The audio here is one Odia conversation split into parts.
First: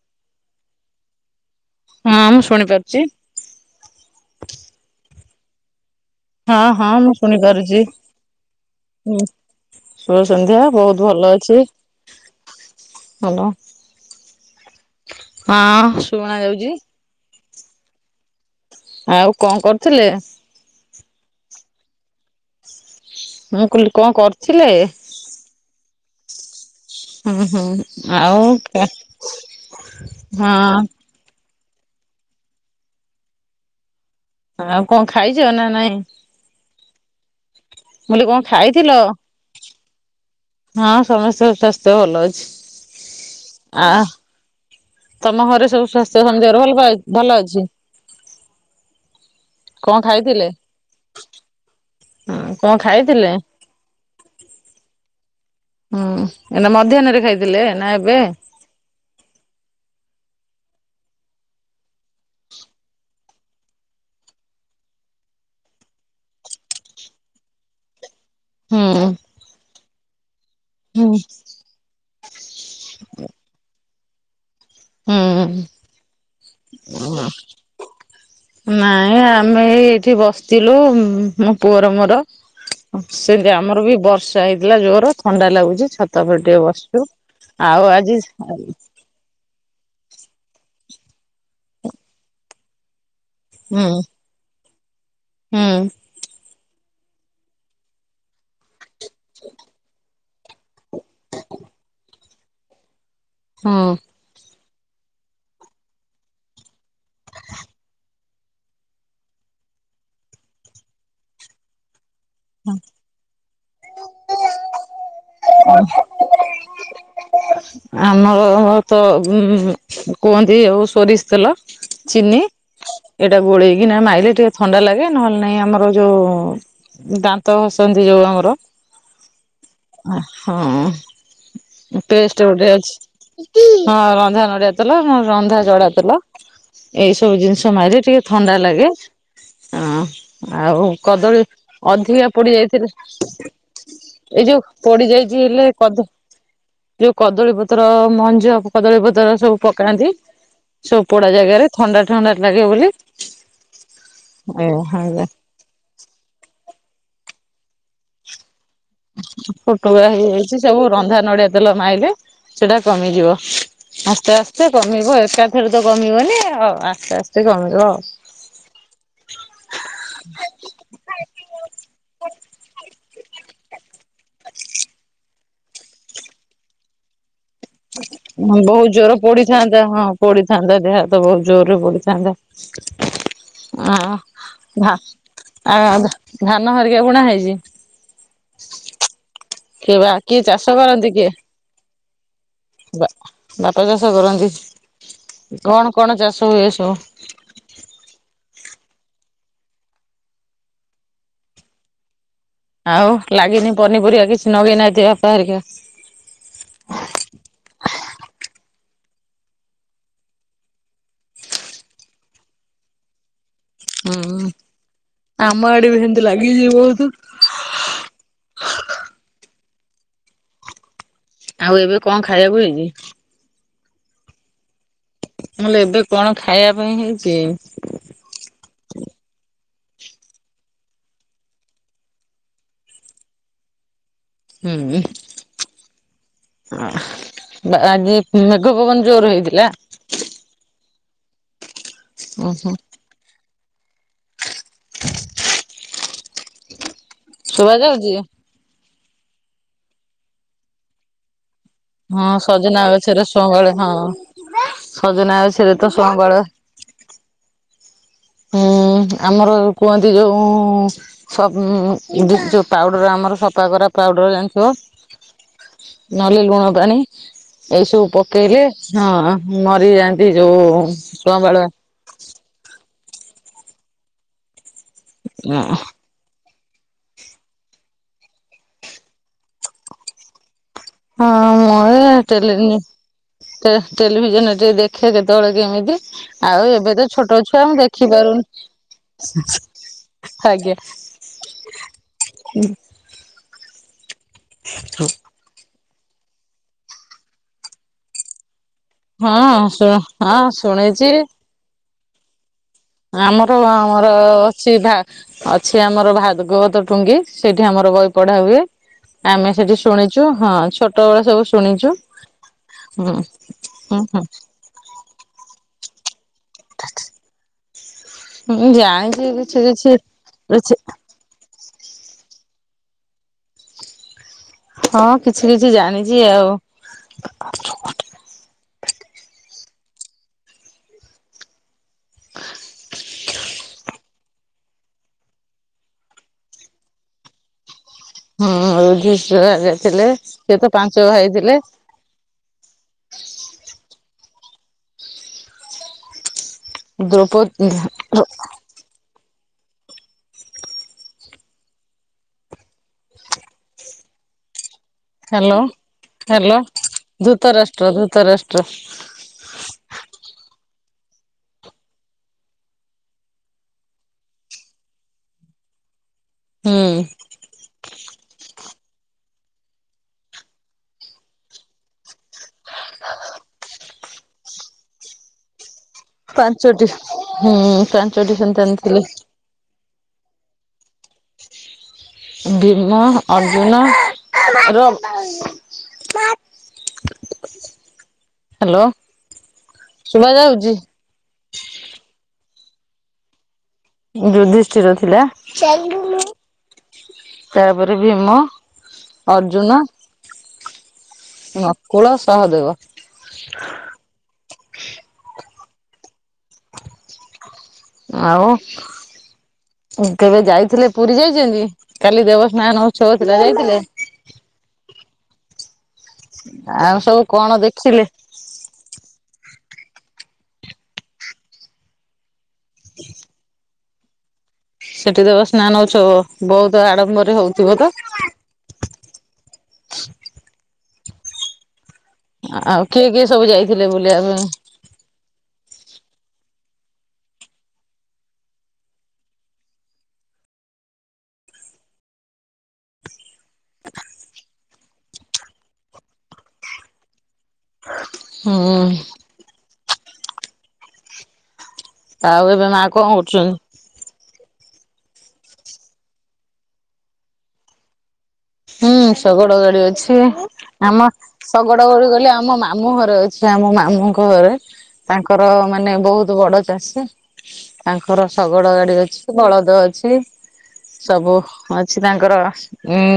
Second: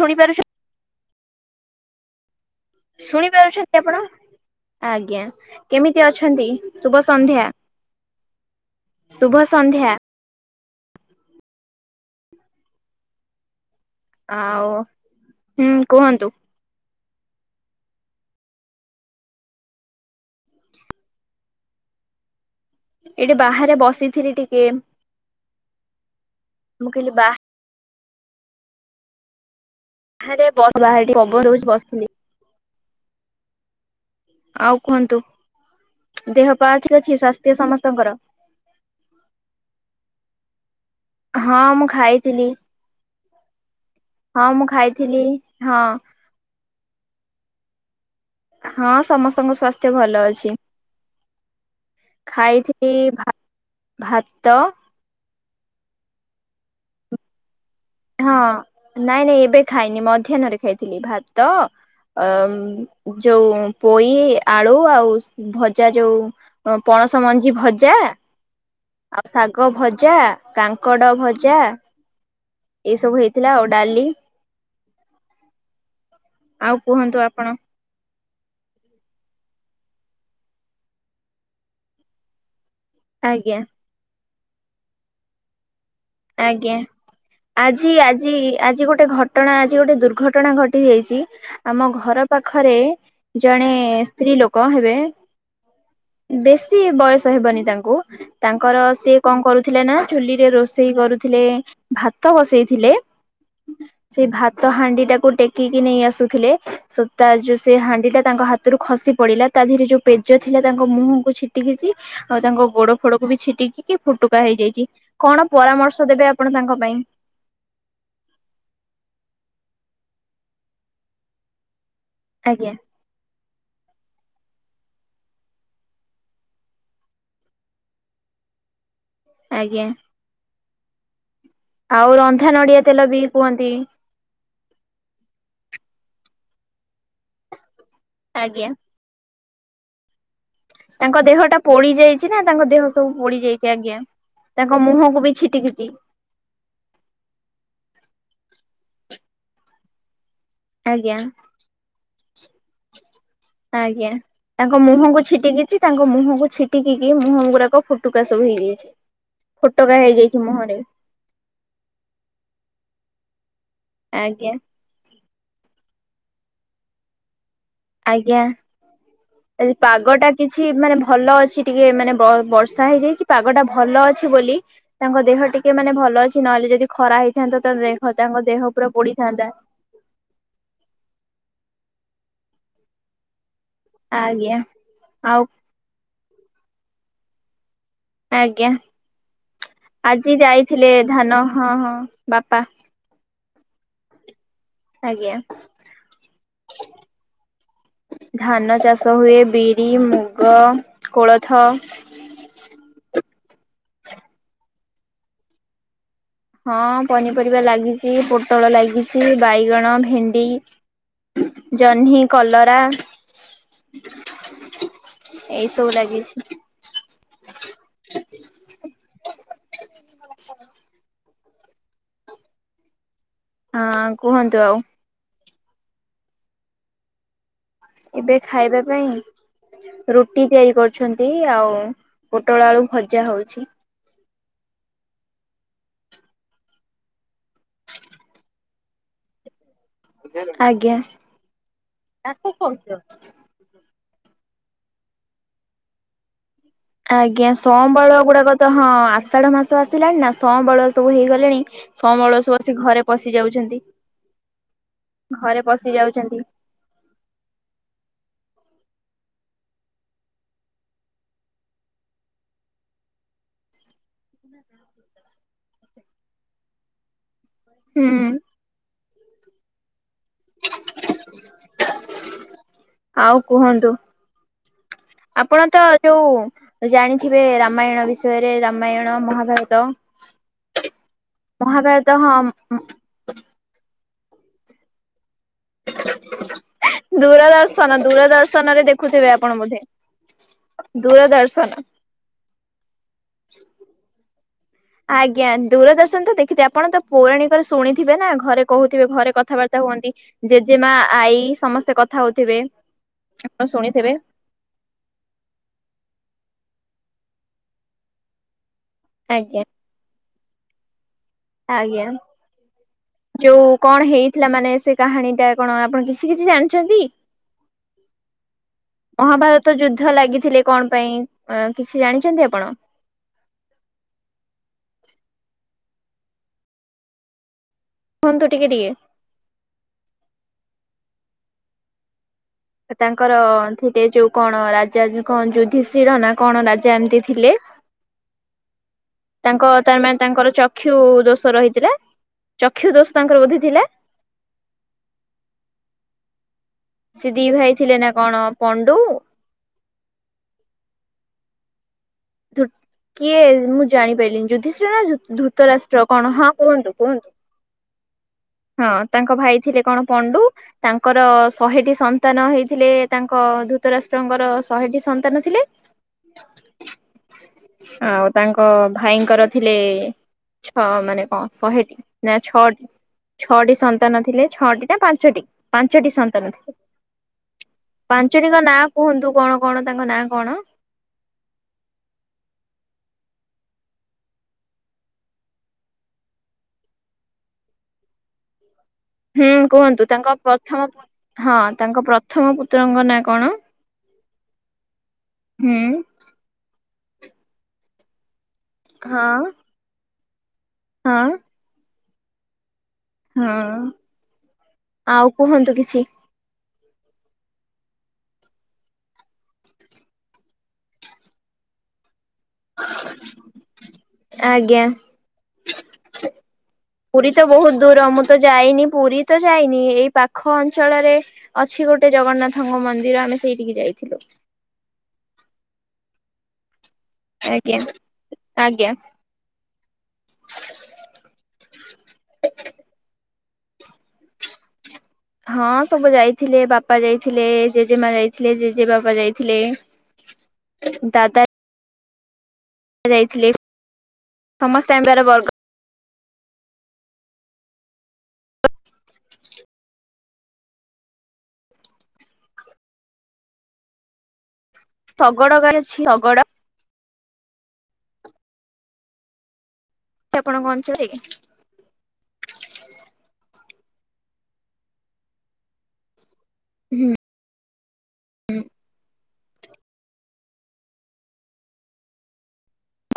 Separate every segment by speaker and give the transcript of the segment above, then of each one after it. Speaker 1: ଶୁଣିପାରୁଚ!
Speaker 2: ହଁ ମୁଁ ଶୁଣିପାରୁଚି!
Speaker 1: ଶୁଣି ପାରୁଛନ୍ତି ଆପଣ ଆଜ୍ଞା!। କେମିତି ଅଛନ୍ତି!
Speaker 2: ହଁ ହଁ
Speaker 1: ଶୁଭ
Speaker 2: ମୁଁ
Speaker 1: ସନ୍ଧ୍ୟା
Speaker 2: ଶୁଣିପାରୁଛି। ହୁଁ
Speaker 1: ଶୁଭ ସନ୍ଧ୍ୟା!।
Speaker 2: ଶୁଭ ସନ୍ଧ୍ୟା! ବହୁତ ଭଲ ଅଛି ଭଲ!।
Speaker 1: ଆଉ ହୁଁ
Speaker 2: ହଁ
Speaker 1: କୁହନ୍ତୁ
Speaker 2: ଶୁନା ଯାଉଛି!। ଆଉ କଣ କରୁଥିଲେ?
Speaker 1: ଏଇଠି
Speaker 2: ମୁଁ
Speaker 1: ବାହାରେ
Speaker 2: କହିଲି କଣ
Speaker 1: ବସିଥିଲି ଟିକେ
Speaker 2: କରଥିଲେ!
Speaker 1: ମୁଁ କହିଲି
Speaker 2: ହୁଁ? ହୁଁ ଆଉ!
Speaker 1: ଆରେ ବାରାଣ୍ଡ ରେ ପବନଦଉଚି ବସିଥିଲି!?
Speaker 2: ଆଉ! କଣ ଖାଇଛ ନା ନାଇଁ!
Speaker 1: ଦେହ ପା ଠିକ୍ ଅଛି ସ୍ୱାସ୍ଥ୍ୟ
Speaker 2: ମୁଁ
Speaker 1: ସମସ୍ତଙ୍କର!
Speaker 2: କହିଲି କଣ ଖାଇଥିଲ? ହଁ! ସମସ୍ତଙ୍କ
Speaker 1: ହଁ ମୁଁ
Speaker 2: ସ୍ୱାସ୍ଥ୍ୟ ଭଲ
Speaker 1: ଖାଇଥିଲି
Speaker 2: ଅଛି ଆ।
Speaker 1: ହଁ! ମୁଁ ଖାଇଛିି।
Speaker 2: ତମ ଘରେ ସବୁ ସ୍ୱାସ୍ଥ୍ୟ ସମସ୍ତ ଙ୍କ ଭଲ ଭଲ ଅଛି।
Speaker 1: ହଁ ସମସ୍ତଙ୍କ
Speaker 2: କଣ
Speaker 1: ସ୍ୱାସ୍ଥ୍ୟ ଭଲ
Speaker 2: ଖାଇଥିଲେ?
Speaker 1: ଅଛି।
Speaker 2: ହଁ କଣ
Speaker 1: ଖାଇଥିଲି
Speaker 2: ଖାଇଥିଲେ?
Speaker 1: ଭାତ।
Speaker 2: ହୁଁ ଏ ମଧ୍ୟାହ୍ନରେ ଖାଇଥିଲେ ନା ଏବେ।
Speaker 1: ହଁ! ନାଇଁ ନାଇଁ ଏବେ ଖାଇନି! ମଧ୍ୟାହ୍ନରେ ଖାଇଥିଲି ଭାତ। ଅ ଯୋଉ ପୋଇ ଆଳୁ ଆଉ ଭଜା ଯୋଉ।। ପଣସ ମଞ୍ଜି ଭଜା।
Speaker 2: ହୁଁ।
Speaker 1: ଆଉ ଶାଗ ଭଜା,
Speaker 2: ହୁଁ
Speaker 1: କାଙ୍କଡ ଭଜା, ଏଇସବୁ ହେଇଥିଲା ଆଉ ଡାଲି।
Speaker 2: ହୁଁ
Speaker 1: ଆଉ କୁହନ୍ତୁ
Speaker 2: ଭଲ।
Speaker 1: ଆପଣ
Speaker 2: ନାଇଁ! ଆମେ ଏଇ ଏଇଠି ବସିଥିଲୁ ମୋ ପୁଅର ମୋର। ସେମିତି
Speaker 1: ଆଜ୍ଞା
Speaker 2: ଆମର ବି ବର୍ଷା ହେଇଥିଲା ଜୋର ଥଣ୍ଡା ଲାଗୁଛି ଛତ ତା ପରେ ଟିକେ
Speaker 1: ଆଜ୍ଞା
Speaker 2: ବସଚୁ ଆଉ ଆଜି
Speaker 1: ଘଟଣା ଆଜି ଗୋଟେ ଦୁର୍ଘଟଣା ଘଟି ଯାଇଛି ଆମ ଘର ପାଖରେ ଜଣେ ଏ ଏ ସ୍ତ୍ରୀ ଲୋକ ହେବେ
Speaker 2: ହୁଁ।
Speaker 1: ବେଶୀ ବୟସ ହେବନି ତାଙ୍କୁ ତାଙ୍କର ସେ କଣ କରୁଥିଲେ ନା ଚୁଲି ରେ ରୋଷ ଷେଇ କରୁଥିଲେ ଭାତ ବସେଇ ଥିଲେ
Speaker 2: ହୁଁ।
Speaker 1: ସେଇ ଭାତ ହାଣ୍ଡି ଟାକୁ ଟେକିକି ନେଇ ଆସୁଥିଲେ ସୁତା ଯୋଉ ସେ ହାଣ୍ଡି ଟା ତାଙ୍କ ହାତରୁ ଖସି ପଡିଲା ତା ଦିହରେ ଯୋଉ ପେଜ ଥିଲା ତାଙ୍କ ମୁହଁକୁ ଛିଟିକିଚି ଆଉ ତାଙ୍କ ଗୋଡ଼ ଫୋଡକୁ ବି ଛିଟିକିକି ଫୁଟୁକା ହେଇଯାଇଚି କଣ ପରାମର୍ଶ ଦେବେ ଆପଣ ତାଙ୍କ ପାଇଁ।
Speaker 2: ଆମର ର ର ର ତ ଉଁ କୁହନ୍ତି ଆଉ ସୋରିଷ ତେଲ ଚିନି
Speaker 1: ଆଜ୍ଞା
Speaker 2: ଏଇଟା ଗୋଳେଇ କିନା ମାଇଲେ ଟିକେ ଥଣ୍ଡା ଲାଗେ ନହେଲେ ନାଇଁ ଆମର ଯୋଉ ଉ ଉ ଦାନ୍ତ ଘସନ୍ତି ଯୋଉ ଆମର
Speaker 1: ଆଜ୍ଞା।
Speaker 2: ହଁ ଅ
Speaker 1: ଆଉ
Speaker 2: ପେଷ୍ଟ୍
Speaker 1: ରନ୍ଧା
Speaker 2: ଗୋଟେ
Speaker 1: ନଡିଆ ତେଲ ବି
Speaker 2: ଅଛି
Speaker 1: କୁହନ୍ତି
Speaker 2: ହଁ ରନ୍ଧା ନଡିଆ ତେଲ ରନ୍ଧା ଜଡ଼ା ତେଲ ଏଇ ସବୁ ଜିନିଷ ମାଇରେ ଟିକେ ଥଣ୍ଡା
Speaker 1: ଆଜ୍ଞା
Speaker 2: ଲାଗେ। ଅଁ ଆଉ
Speaker 1: ତାଙ୍କ ଦେହ
Speaker 2: କଦଳୀ
Speaker 1: ଟା ପୋଡି ଯାଇଛି
Speaker 2: ଅଧିକା
Speaker 1: ନା
Speaker 2: ପୋଡ଼ି
Speaker 1: ତାଙ୍କ ଦେହ
Speaker 2: ଯାଇଥିଲେ
Speaker 1: ସବୁ ପୋଡି ଯାଇଛି ଆଜ୍ଞା
Speaker 2: ଏଇ ଯୋଉ
Speaker 1: ତାଙ୍କ
Speaker 2: ପୋଡ଼ି
Speaker 1: ମୁହଁକୁ ବି
Speaker 2: ଯାଇଚି ହେଲେ
Speaker 1: ଛିଟିକିଛି
Speaker 2: କଦ ଯୋଉ କଦଳୀ ପତ୍ର ମଞ୍ଜ କଦଳୀ ପତ୍ର ସବୁ ପକାନ୍ତି ସବୁ
Speaker 1: ଆଜ୍ଞା
Speaker 2: ପୋଡ଼ା ଜାଗାରେ ଥଣ୍ଡା ଥଣ୍ଡା ଲାଗେ ବୋଲି।
Speaker 1: ଆଜ୍ଞା
Speaker 2: ଏ
Speaker 1: ତାଙ୍କ ମୁହଁକୁ ଛିଟିକିଚି ତାଙ୍କ ମୁହଁକୁ ଛିଟିକିକି ମୁହଁ ଗୁରାକ ଫୁଟୁକା ସବୁ ହେଇଯାଇଚି।
Speaker 2: ଫୋଟକା ହେଇଯାଇଚି ସବୁ ରନ୍ଧା ନଡିଆ ତେଲ ମାଇଲେ ସେଟା କମିଯିବ ଆସ୍ତେ
Speaker 1: ଆଜ୍ଞା
Speaker 2: ଆସ୍ତେ କମିବ ଏକାଥରେ ତ କମିବନି ଆଉ ଆସ୍ତେ ଆସ୍ତେ କମିବ।
Speaker 1: ଆଜ୍ଞା। ଆଜି ପାଗ ଟା କିଛି ମାନେ ଭଲ ଅଛି ଟିକେ ମାନେ ବ ବର୍ଷା ହେଇଯାଇଚି। ପାଗ ଟା ଭଲ ଅଛି ବୋଲି ତାଙ୍କ ଦେହ ଟିକେ ମାନେ ଭଲ ଅଛି ନହେଲେ ଯଦି ଖରା ହେଇ ଥାନ୍ତା ତା ଦେହ ତାଙ୍କ ଦେହ
Speaker 2: ବହୁତ
Speaker 1: ପୁରା
Speaker 2: ଜୋର
Speaker 1: ପୋଡ଼ିଥାନ୍ତା।
Speaker 2: ପୋଡିଥାନ୍ତା ହଁ ପୋଡ଼ିଥାନ୍ତା ଦେହ ହାତ ବହୁତ ଜୋରରେ ପୋଡ଼ିଥାନ୍ତା।
Speaker 1: ଆଜ୍ଞା ଆଉ
Speaker 2: [unintelligible] ଧାନ ହରିକା ବୁଣା ହେଇଚି?
Speaker 1: ଆଜ୍ଞା ଆଜି
Speaker 2: କିଏ ଚାଷ
Speaker 1: ଯାଇଥିଲେ
Speaker 2: କରନ୍ତି କିଏ?
Speaker 1: ଧାନ ହଁ ହଁ ବାପା
Speaker 2: ବା ବାପା ଚାଷ କରନ୍ତି
Speaker 1: ଆଜ୍ଞା
Speaker 2: କଣ କଣ ଚାଷ ହୁଏ ସବୁ?
Speaker 1: ଧାନ ଚାଷ ହୁଏ ବିରି, ମୁଗ, କୋଳଥ
Speaker 2: ଆଉ ଲାଗିନି ପନିପରିବା କିଛି ନଗେଇନାହାଁନ୍ତି ବାପା ଘରିକା?
Speaker 1: ହଁ ପନିପରିବା ଲାଗିଚି ପୋଟଳ ଲାଗିଛି ବାଇଗଣ, ଭେଣ୍ଡି ଜହ୍ନି, କଲରା
Speaker 2: ହୁଁ
Speaker 1: ଏଇ
Speaker 2: ଆମର
Speaker 1: ସବୁ
Speaker 2: ଏଠି ବି ହେମତି
Speaker 1: ଲାଗିଛି
Speaker 2: ଲାଗିଚି ବହୁତୁ। ଆଉ ଏବେ କଣ ଖାଇବାକୁ ହେଇଚି?
Speaker 1: ହଁ କୁହନ୍ତୁ ଆଉ।
Speaker 2: ମୁଁ କହିଲି ଏବେ କଣ ଖାଇବା ପାଇଁ ହେଇଚି?
Speaker 1: ଏବେ ଖାଇବା ପାଇଁ ରୁଟି ତିଆରି କରୁଛନ୍ତି ଆଉ ପୋଟଳ ଆଳୁ ଭଜା ହଉଛି।
Speaker 2: ହୁଁ। ଆଜି ମେଘପବନ ଜୋରେ ହେଇଥିଲା?
Speaker 1: ଆଜ୍ଞା ଆକୁ
Speaker 2: ଓହୋ
Speaker 1: କହୁଛ। ଆଜ୍ଞା
Speaker 2: ଶୁଭା ଯାଉଛି?
Speaker 1: ସମ୍ୱାଳୁଆ ଗୁଡାକ ତ ହଁ ଆଷାଢ ମାସ ଆସିଲାଣି ନା ସମ୍ବାଳୁଆ ସବୁ ହେଇଗଲେଣି।
Speaker 2: ହଁ
Speaker 1: ସମ୍ୱାଳୁଆ ଆସି
Speaker 2: ସଜନା
Speaker 1: ଘରେ
Speaker 2: ଗଛରେ
Speaker 1: ପଶି
Speaker 2: ସଅଁବାଳ
Speaker 1: ଯାଉଛନ୍ତି
Speaker 2: ହଁ ସଜନା
Speaker 1: ଘରେ
Speaker 2: ଗଛରେ ତ
Speaker 1: ପଶି
Speaker 2: ସଅଁବାଳ
Speaker 1: ଯାଉଛନ୍ତି।
Speaker 2: ହୁଁ ଆମର କୁହନ୍ତି ଯୋଉ ସବୁ ପାଉଡର ଆମର ସଫା କରା ପାଉଡର ଜାଣିଥିବ? ନହେଲେ ଲୁଣ ପାଣି। ଏଇସବୁ
Speaker 1: ହୁଁ।
Speaker 2: ପକେଇଲେ ହଁ ମରି ଯାଆନ୍ତି ଯୋଉ ସମ୍ୱାଳୁଆ।
Speaker 1: ଆଉ କୁହନ୍ତୁ ଆପଣ ତ ଯୋଉ ଜାଣିଥିବେ ରାମାୟଣ ବିଷୟରେ ରାମାୟଣ ମହାଭାରତ।
Speaker 2: ହଁ ମୁ
Speaker 1: ମହାଭାରତ ହଁ
Speaker 2: ଟେଲ ଟେଲିଭିଜନ ଏ ଦେଖ ଦେଖ କେତେବେଳେ କେମିତି ଆଉ ଏବେ ତ ଛୋଟ ଛୁଆ ମୁ
Speaker 1: ଦୂରଦର୍ଶନ
Speaker 2: ଦେଖି
Speaker 1: ଦୂରଦର୍ଶନରେ ଦେଖୁଥିବେ ଆପଣ
Speaker 2: ପାରୁନି।
Speaker 1: ବୋଧେ। ଦୂରଦର୍ଶନ।
Speaker 2: ହୁଁ
Speaker 1: ଆଜ୍ଞା ଦୂରଦର୍ଶନ ତ ଦେଖିଥେ ଆପଣ ତ ପୌରାଣିକରେ ଶୁଣିଥିବେ ନା ଘରେ କହୁଥିବେ ଘରେ
Speaker 2: ହଁ
Speaker 1: କଥାବାର୍ତ୍ତା
Speaker 2: ଶୁଣ
Speaker 1: ହୁଅନ୍ତି
Speaker 2: ହଁ
Speaker 1: ଜେଜେମା
Speaker 2: ଶୁଣିଛି
Speaker 1: ଆଈ ସମସ୍ତେ କଥା ହଉଥିବେ।
Speaker 2: ଆମର
Speaker 1: ଆପଣ
Speaker 2: ଆମର
Speaker 1: ଶୁଣିଥିବେ
Speaker 2: ଅଛି ଭ ଅଛି ଆମର ଭାଗବତ ଟୁଙ୍ଗି ସେଇଠି ଆମର ବହି ପଢା ହୁଏ। ଆମେ
Speaker 1: ଆଜ୍ଞା।
Speaker 2: ସେଠି ଶୁଣିଛୁ ହଁ ଛୋଟବେଳ ସବୁ ଶୁଣିଛୁ।
Speaker 1: ଆଜ୍ଞା
Speaker 2: ହୁଁ
Speaker 1: ଯୋଉ
Speaker 2: ହୁଁ
Speaker 1: କଣ
Speaker 2: ହୁଁ
Speaker 1: ହେଇଥିଲା ମାନେ ସେ କାହାଣୀ ଟା କଣ ଆପଣ କିଛି କିଛି ଜାଣିଛନ୍ତି?
Speaker 2: ମୁଁ ଜାଣିଛି କିଛି
Speaker 1: ମହାଭାରତ
Speaker 2: କିଛି
Speaker 1: ଯୁଦ୍ଧ ଲାଗିଥିଲେ
Speaker 2: କିଛି
Speaker 1: କଣ ପାଇଁ କିଛି ଜାଣିଛନ୍ତି ଆପଣ?
Speaker 2: ହଁ କିଛି କିଛି ଜାଣିଛି ଆଉ
Speaker 1: କୁହନ୍ତୁ ଟିକେ ଟିକେ। ତାଙ୍କର ଥିଲେ ଯୋଉ କଣ ରାଜା କଣ ଯୁଧିଶିର ନା କଣ ରାଜା ଏମତି ଥିଲେ?
Speaker 2: ହୁଁ ଯୁଧିଷ୍ଠିର
Speaker 1: ତାଙ୍କ
Speaker 2: ରାଜା
Speaker 1: ତାର
Speaker 2: ଥିଲେ
Speaker 1: ମ
Speaker 2: ସେ
Speaker 1: ତାଙ୍କର
Speaker 2: ତ ପାଞ୍ଚ
Speaker 1: ଚକ୍ଷୁ
Speaker 2: ଭାଇ ଥିଲେ
Speaker 1: ଦୋଷ ରହିଥିଲା। ଚକ୍ଷୁ ଦୋଷ ତାଙ୍କର ବୋଧି ଥିଲା? ସେ ଦି
Speaker 2: ଦ୍ରୌପଦୀ
Speaker 1: ଭାଇ ଥିଲେ ନା କଣ ପଣ୍ଡୁ କିଏ ମୁଁ ଜାଣିପାରିଲିନି ଯୁଧିଷ୍ ନା
Speaker 2: ହ୍ୟାଲୋ
Speaker 1: ଧୃତରାଷ୍ଟ୍ର କଣ ହଁ କୁହନ୍ତୁ କୁହନ୍ତୁ।
Speaker 2: ପ୍ରଦୂତ ରାଷ୍ଟ୍ର
Speaker 1: ହ ତାଙ୍କ ଭାଇ ଥିଲେ କଣ ପଣ୍ଡୁ? ତାଙ୍କର ଶହେଟି ସନ୍ତାନ ହେଇଥିଲେ ତାଙ୍କ ଧୂତ ରାଷ୍ଟ୍ରଙ୍କର ଶହେଟି ସନ୍ତାନ ଥିଲେ।
Speaker 2: ହୁଁ
Speaker 1: ଆଉ ତାଙ୍କ ଭାଇଙ୍କର ଥିଲେ ଛଅ ମାନେ କଣ ଶହେଟି ନା ଛଅ? ଛଅଟି ସନ୍ତାନ ଥିଲେ ଛଅଟି ନା ପାଞ୍ଚଟି? ପାଞ୍ଚଟି ସନ୍ତାନ ଥିଲେ
Speaker 2: ପାଞ୍ଚଟି ହୁଁ ପାଞ୍ଚଟି
Speaker 1: ପାଞ୍ଚଟିଙ୍କ
Speaker 2: ସନ୍ତାନ
Speaker 1: ନାଁ
Speaker 2: ଥିଲେ
Speaker 1: କୁହନ୍ତୁ କଣ କଣ ତାଙ୍କ ନାଁ କଣ?
Speaker 2: ଭୀମ ଅର୍ଜୁନ ର ହ୍ୟାଲୋ
Speaker 1: ହୁଁ କୁହନ୍ତୁ
Speaker 2: ଶୁଭା
Speaker 1: ତାଙ୍କ
Speaker 2: ଯାଉଛି
Speaker 1: ପ୍ରଥମ ହଁ ତାଙ୍କ ପ୍ରଥମ ପୁତ୍ରଙ୍କ ନାଁ କଣ?
Speaker 2: ଯୁଧିଷ୍ଠିର ଥିଲା
Speaker 1: ହୁଁ
Speaker 2: ତାପରେ ଭୀମ
Speaker 1: ହଁ
Speaker 2: ଅର୍ଜୁନ
Speaker 1: ହଁ।
Speaker 2: ନକୁଳ ସହ ଦେବ
Speaker 1: ହଁ ଆଉ କୁହନ୍ତୁ କିଛି
Speaker 2: ଆଉ କେବେ ଯାଇଥିଲେ ପୁରୀ ଯାଇଛନ୍ତି କାଲି ଦେବ [unintelligible] ଯାଇଥିଲେ।
Speaker 1: ଆଜ୍ଞା
Speaker 2: ଆଉ ସବୁ
Speaker 1: ପୁରୀ ତ
Speaker 2: କଣ
Speaker 1: ବହୁତ ଦୂର
Speaker 2: ଦେଖିଲେ
Speaker 1: ମୁ ତ ଯାଇନି ପୁରୀ ତ ଯାଇନି ଏଇ ପାଖ ଅଞ୍ଚଳରେ ଅଛି ଗୋଟେ ଜଗନ୍ନାଥ [unintelligible] ମନ୍ଦିର ଆମେ ସେଇଠିକି ଯାଇଥିଲୁ।
Speaker 2: ସେଠି ଦେବ ସ୍ନାନ ହଉଛ ବହୁତ ଆଡମ୍ବର
Speaker 1: ଆଜ୍ଞା ଆଜ୍ଞା।
Speaker 2: ଆଉ କିଏ କିଏ ସବୁ ଯାଇଥିଲେ ବୁଲିବା ପାଇଁ?
Speaker 1: ହଁ ସବୁ ଯାଇଥିଲେ ବାପା ଯାଇଥିଲେ ଜେଜେମା ଯାଇଥିଲେ ଜେଜେ ବାବା ଯାଇଥିଲେ। ଦାଦା ଯାଇଥିଲେ ସମସ୍ତଙ୍କର ବର୍ଗ
Speaker 2: ହୁଁ। ଆଉ ଏବେ ମା କଣ କରୁଛନ୍ତି?
Speaker 1: ଶଗଡ [unintelligible] ଅଛି ଶଗଡ
Speaker 2: ହୁଁ ଶଗଡ଼ ଗାଡି ଅଛି
Speaker 1: ଆପଣଙ୍କ
Speaker 2: ଆମ
Speaker 1: ଅଞ୍ଚଳରେ
Speaker 2: ଶଗଡ ଗଡି ଗଲେ ଆମ ମାମୁଁ ଘରେ ଅଛି ଆମ ମାମୁଁଙ୍କ ଘରେ ତାଙ୍କର ମାନେ ବହୁତ ବଡ ଚାଷୀ।
Speaker 1: ହୁଁ
Speaker 2: ତାଙ୍କର ଶଗଡ ଗାଡି ଅଛି ବଳଦ ଅଛି ସବୁ ଅଛି ତାଙ୍କର।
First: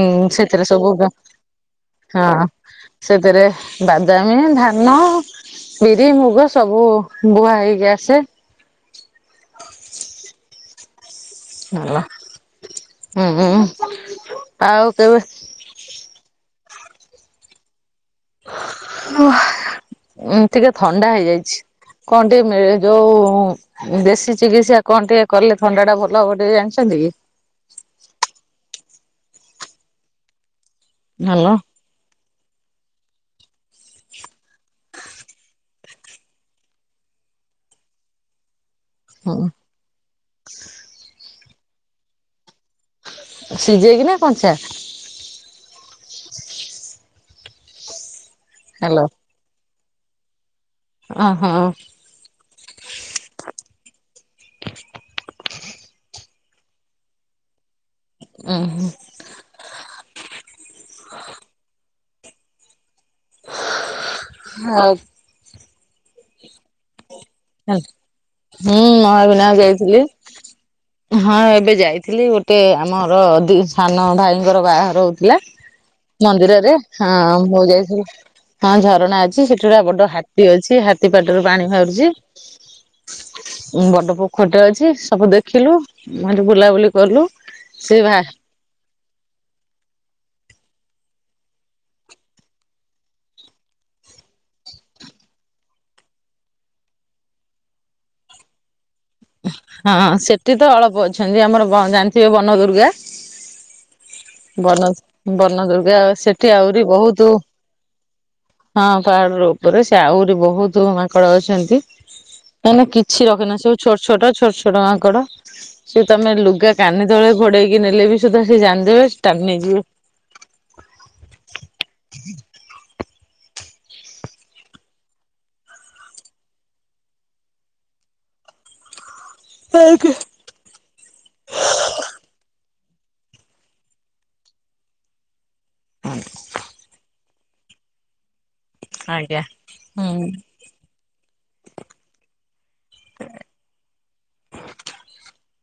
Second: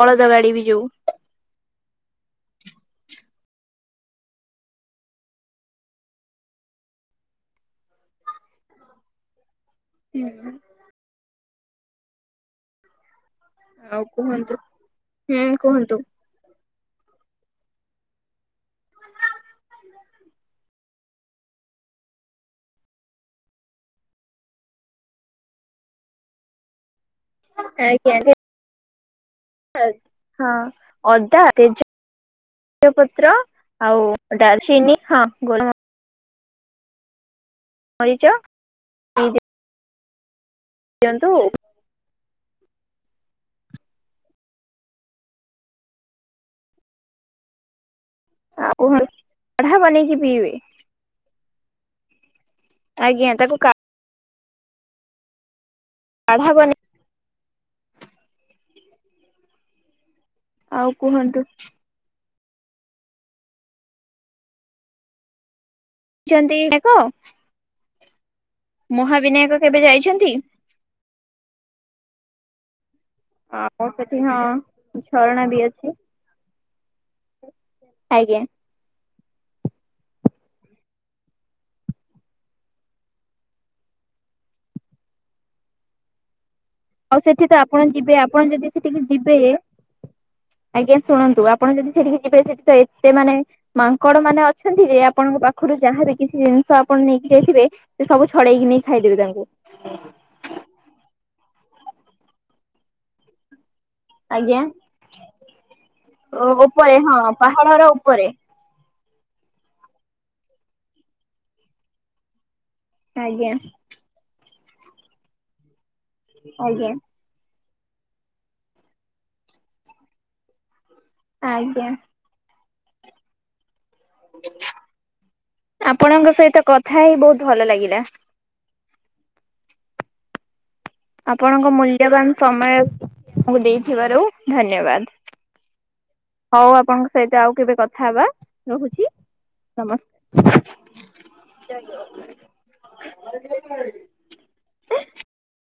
Speaker 1: ବଳଦ ଗାଡ଼ି
Speaker 2: ସେଥିରେ
Speaker 1: ବି ଯୋଉ
Speaker 2: ସବୁ ହଁ ସେଥିରେ ବାଦାମୀ ଧାନ ବିରି ମୁଗ ସବୁ ବୁହା ହେଇକି ଆସେ।
Speaker 1: [unintelligible]
Speaker 2: [unintelligible] ହୁଁ ହଁ।
Speaker 1: ଆଉ କୁହନ୍ତୁ ହୁଁ କୁହନ୍ତୁ।
Speaker 2: ଓଃ ଟିକେ ଥଣ୍ଡା ହେଇଯାଇଛି। କଣ ଟ ମିଳେ ଯୋଉ ଦେଶୀ ଚିକିତ୍ସା କଣ ଟିକେ କଲେ ଥଣ୍ଡା ଟା ଭଲ ହବ ଟିକେ ଜାଣିଛନ୍ତି କି?
Speaker 1: [unintelligible] ହଁ ଅଦା
Speaker 2: ହାଲୋ
Speaker 1: [unintelligible] ତେଜପତ୍ର ଆଉ ଡାଲଚିନି ହଁ ଗୋଲ ମରିଚ
Speaker 2: ହୁଁ।
Speaker 1: ଦିଅନ୍ତୁ।
Speaker 2: ସିଝେଇକି ନା କଞ୍ଚା?
Speaker 1: ଆଉ
Speaker 2: ହାଲୋ
Speaker 1: କୁହନ୍ତୁ କଢା ବନେଇକି ପିଇବେ।
Speaker 2: ଓହୋ।
Speaker 1: ଆଜ୍ଞା ତାକୁ କା କାଢା ବନେଇକି
Speaker 2: ଉହୁ
Speaker 1: ଆଉ କୁହନ୍ତୁ।
Speaker 2: ହଁ।
Speaker 1: ଛନ୍ତି ଯାକ
Speaker 2: ହୁଁ ମହାବିନାୟକ
Speaker 1: କେବେ
Speaker 2: ଯାଇଥିଲି।
Speaker 1: ଯାଇଛନ୍ତି?
Speaker 2: ହଁ ଏବେ ଯାଇଥିଲି ଗୋଟେ ଆମର ଦି
Speaker 1: ଆଉ
Speaker 2: ସାନ
Speaker 1: ସେଠି
Speaker 2: ଭାଇଙ୍କର
Speaker 1: ହଁ
Speaker 2: ବାହାଘର ହହୁଥିଲା
Speaker 1: ଝରଣା ବି ଅଛି।
Speaker 2: ମନ୍ଦିରରେ ହଁ ମୁଁ ଯାଇଥିଲି।
Speaker 1: ଆଜ୍ଞା
Speaker 2: ହଁ ଝରଣା ଅଛି ସେଠି ଗୋଟ ହାତୀ ଅଛି ହାତୀ ପାଟରୁ ପାଣି ବାହାରୁଚି। ବଡ ପୋଖରୀରେଟେ ଅଛି ସବୁ ଦେଖିଲୁ ମୁହେଟି ବୁଲାବୁଲି
Speaker 1: ଆଉ
Speaker 2: କଲୁ।
Speaker 1: ସେଠିତ ଆପଣ
Speaker 2: ସେ ବା
Speaker 1: ଯିବେ ଆପଣ ଯଦି ସେଠିକି ଯିବେ ଆଜ୍ଞା ଶୁଣନ୍ତୁ ଆପଣ ଯଦି ସେଠିକି ଯିବେ ସେଠିତ ଏତେ ମାନେ ମାଙ୍କଡ଼ ମାନେ ଅଛନ୍ତିଯେ ଆପଣଙ୍କ ପାଖରୁ ଯାହାବି କିଛି ଜିନିଷ ଆପଣ ନେଇକି ଯାଇଥିବେ ସେସବୁ ଛଡ଼େଇକି ନେଇ ଖାଇଦେବେ ତାଙ୍କୁ
Speaker 2: ହଁ ସେଠିତ ଅଳ୍ପ ଅଛନ୍ତି ଆମର ଜାଣିଥିବେ ବନ ଦୁର୍ଗା?
Speaker 1: ଆଜ୍ଞା
Speaker 2: ବନ ବନ ଦୁର୍ଗା ସେଠି ଆହୁରି
Speaker 1: ଉପରେ ହଁ
Speaker 2: ବହୁତ୍
Speaker 1: ପାହାଡର ଉପରେ
Speaker 2: ହଁ ପାହାଡ଼ର ଉପରେ ସେଆହୁରି ବହୁତ୍ ମାଙ୍କଡ଼ ଅଛନ୍ତି ମାନେ କିଛି
Speaker 1: ଆଜ୍ଞା
Speaker 2: ରଖେନା ସବୁ ଛୋଟ ଛୋଟ ଛୋଟ ଛୋଟ ମାଙ୍କଡ଼ ସେତ ଆମେ ଲୁଗା
Speaker 1: ଆଜ୍ଞା।
Speaker 2: କାନି ତେବେଳେ ଗୋଡ଼େଇକି ନେଲେବି ସୁଦ୍ଧା ସେ ଜାଣିଦେବେ ଟାଣି ନେଇଯିବେ।
Speaker 1: ଆଜ୍ଞା। ଆପଣଙ୍କ ସହିତ କଥା ହେଇ ବହୁତ୍ ଭଲ ଲାଗିଲା।
Speaker 2: [unintelligible]
Speaker 1: ଆପଣଙ୍କ ମୂଲ୍ୟବାନ ସମୟକୁ ଦେଇଥିବାରୁ ଧନ୍ୟବାଦ। ହଉ ଆପଣଙ୍କ ସହିତ ଆଉ କେବେ କଥା ହେବା। ରହୁଛି
Speaker 2: ଆଜ୍ଞା ହୁଁ।
Speaker 1: ନମସ୍କାର।
Speaker 2: [inaudible]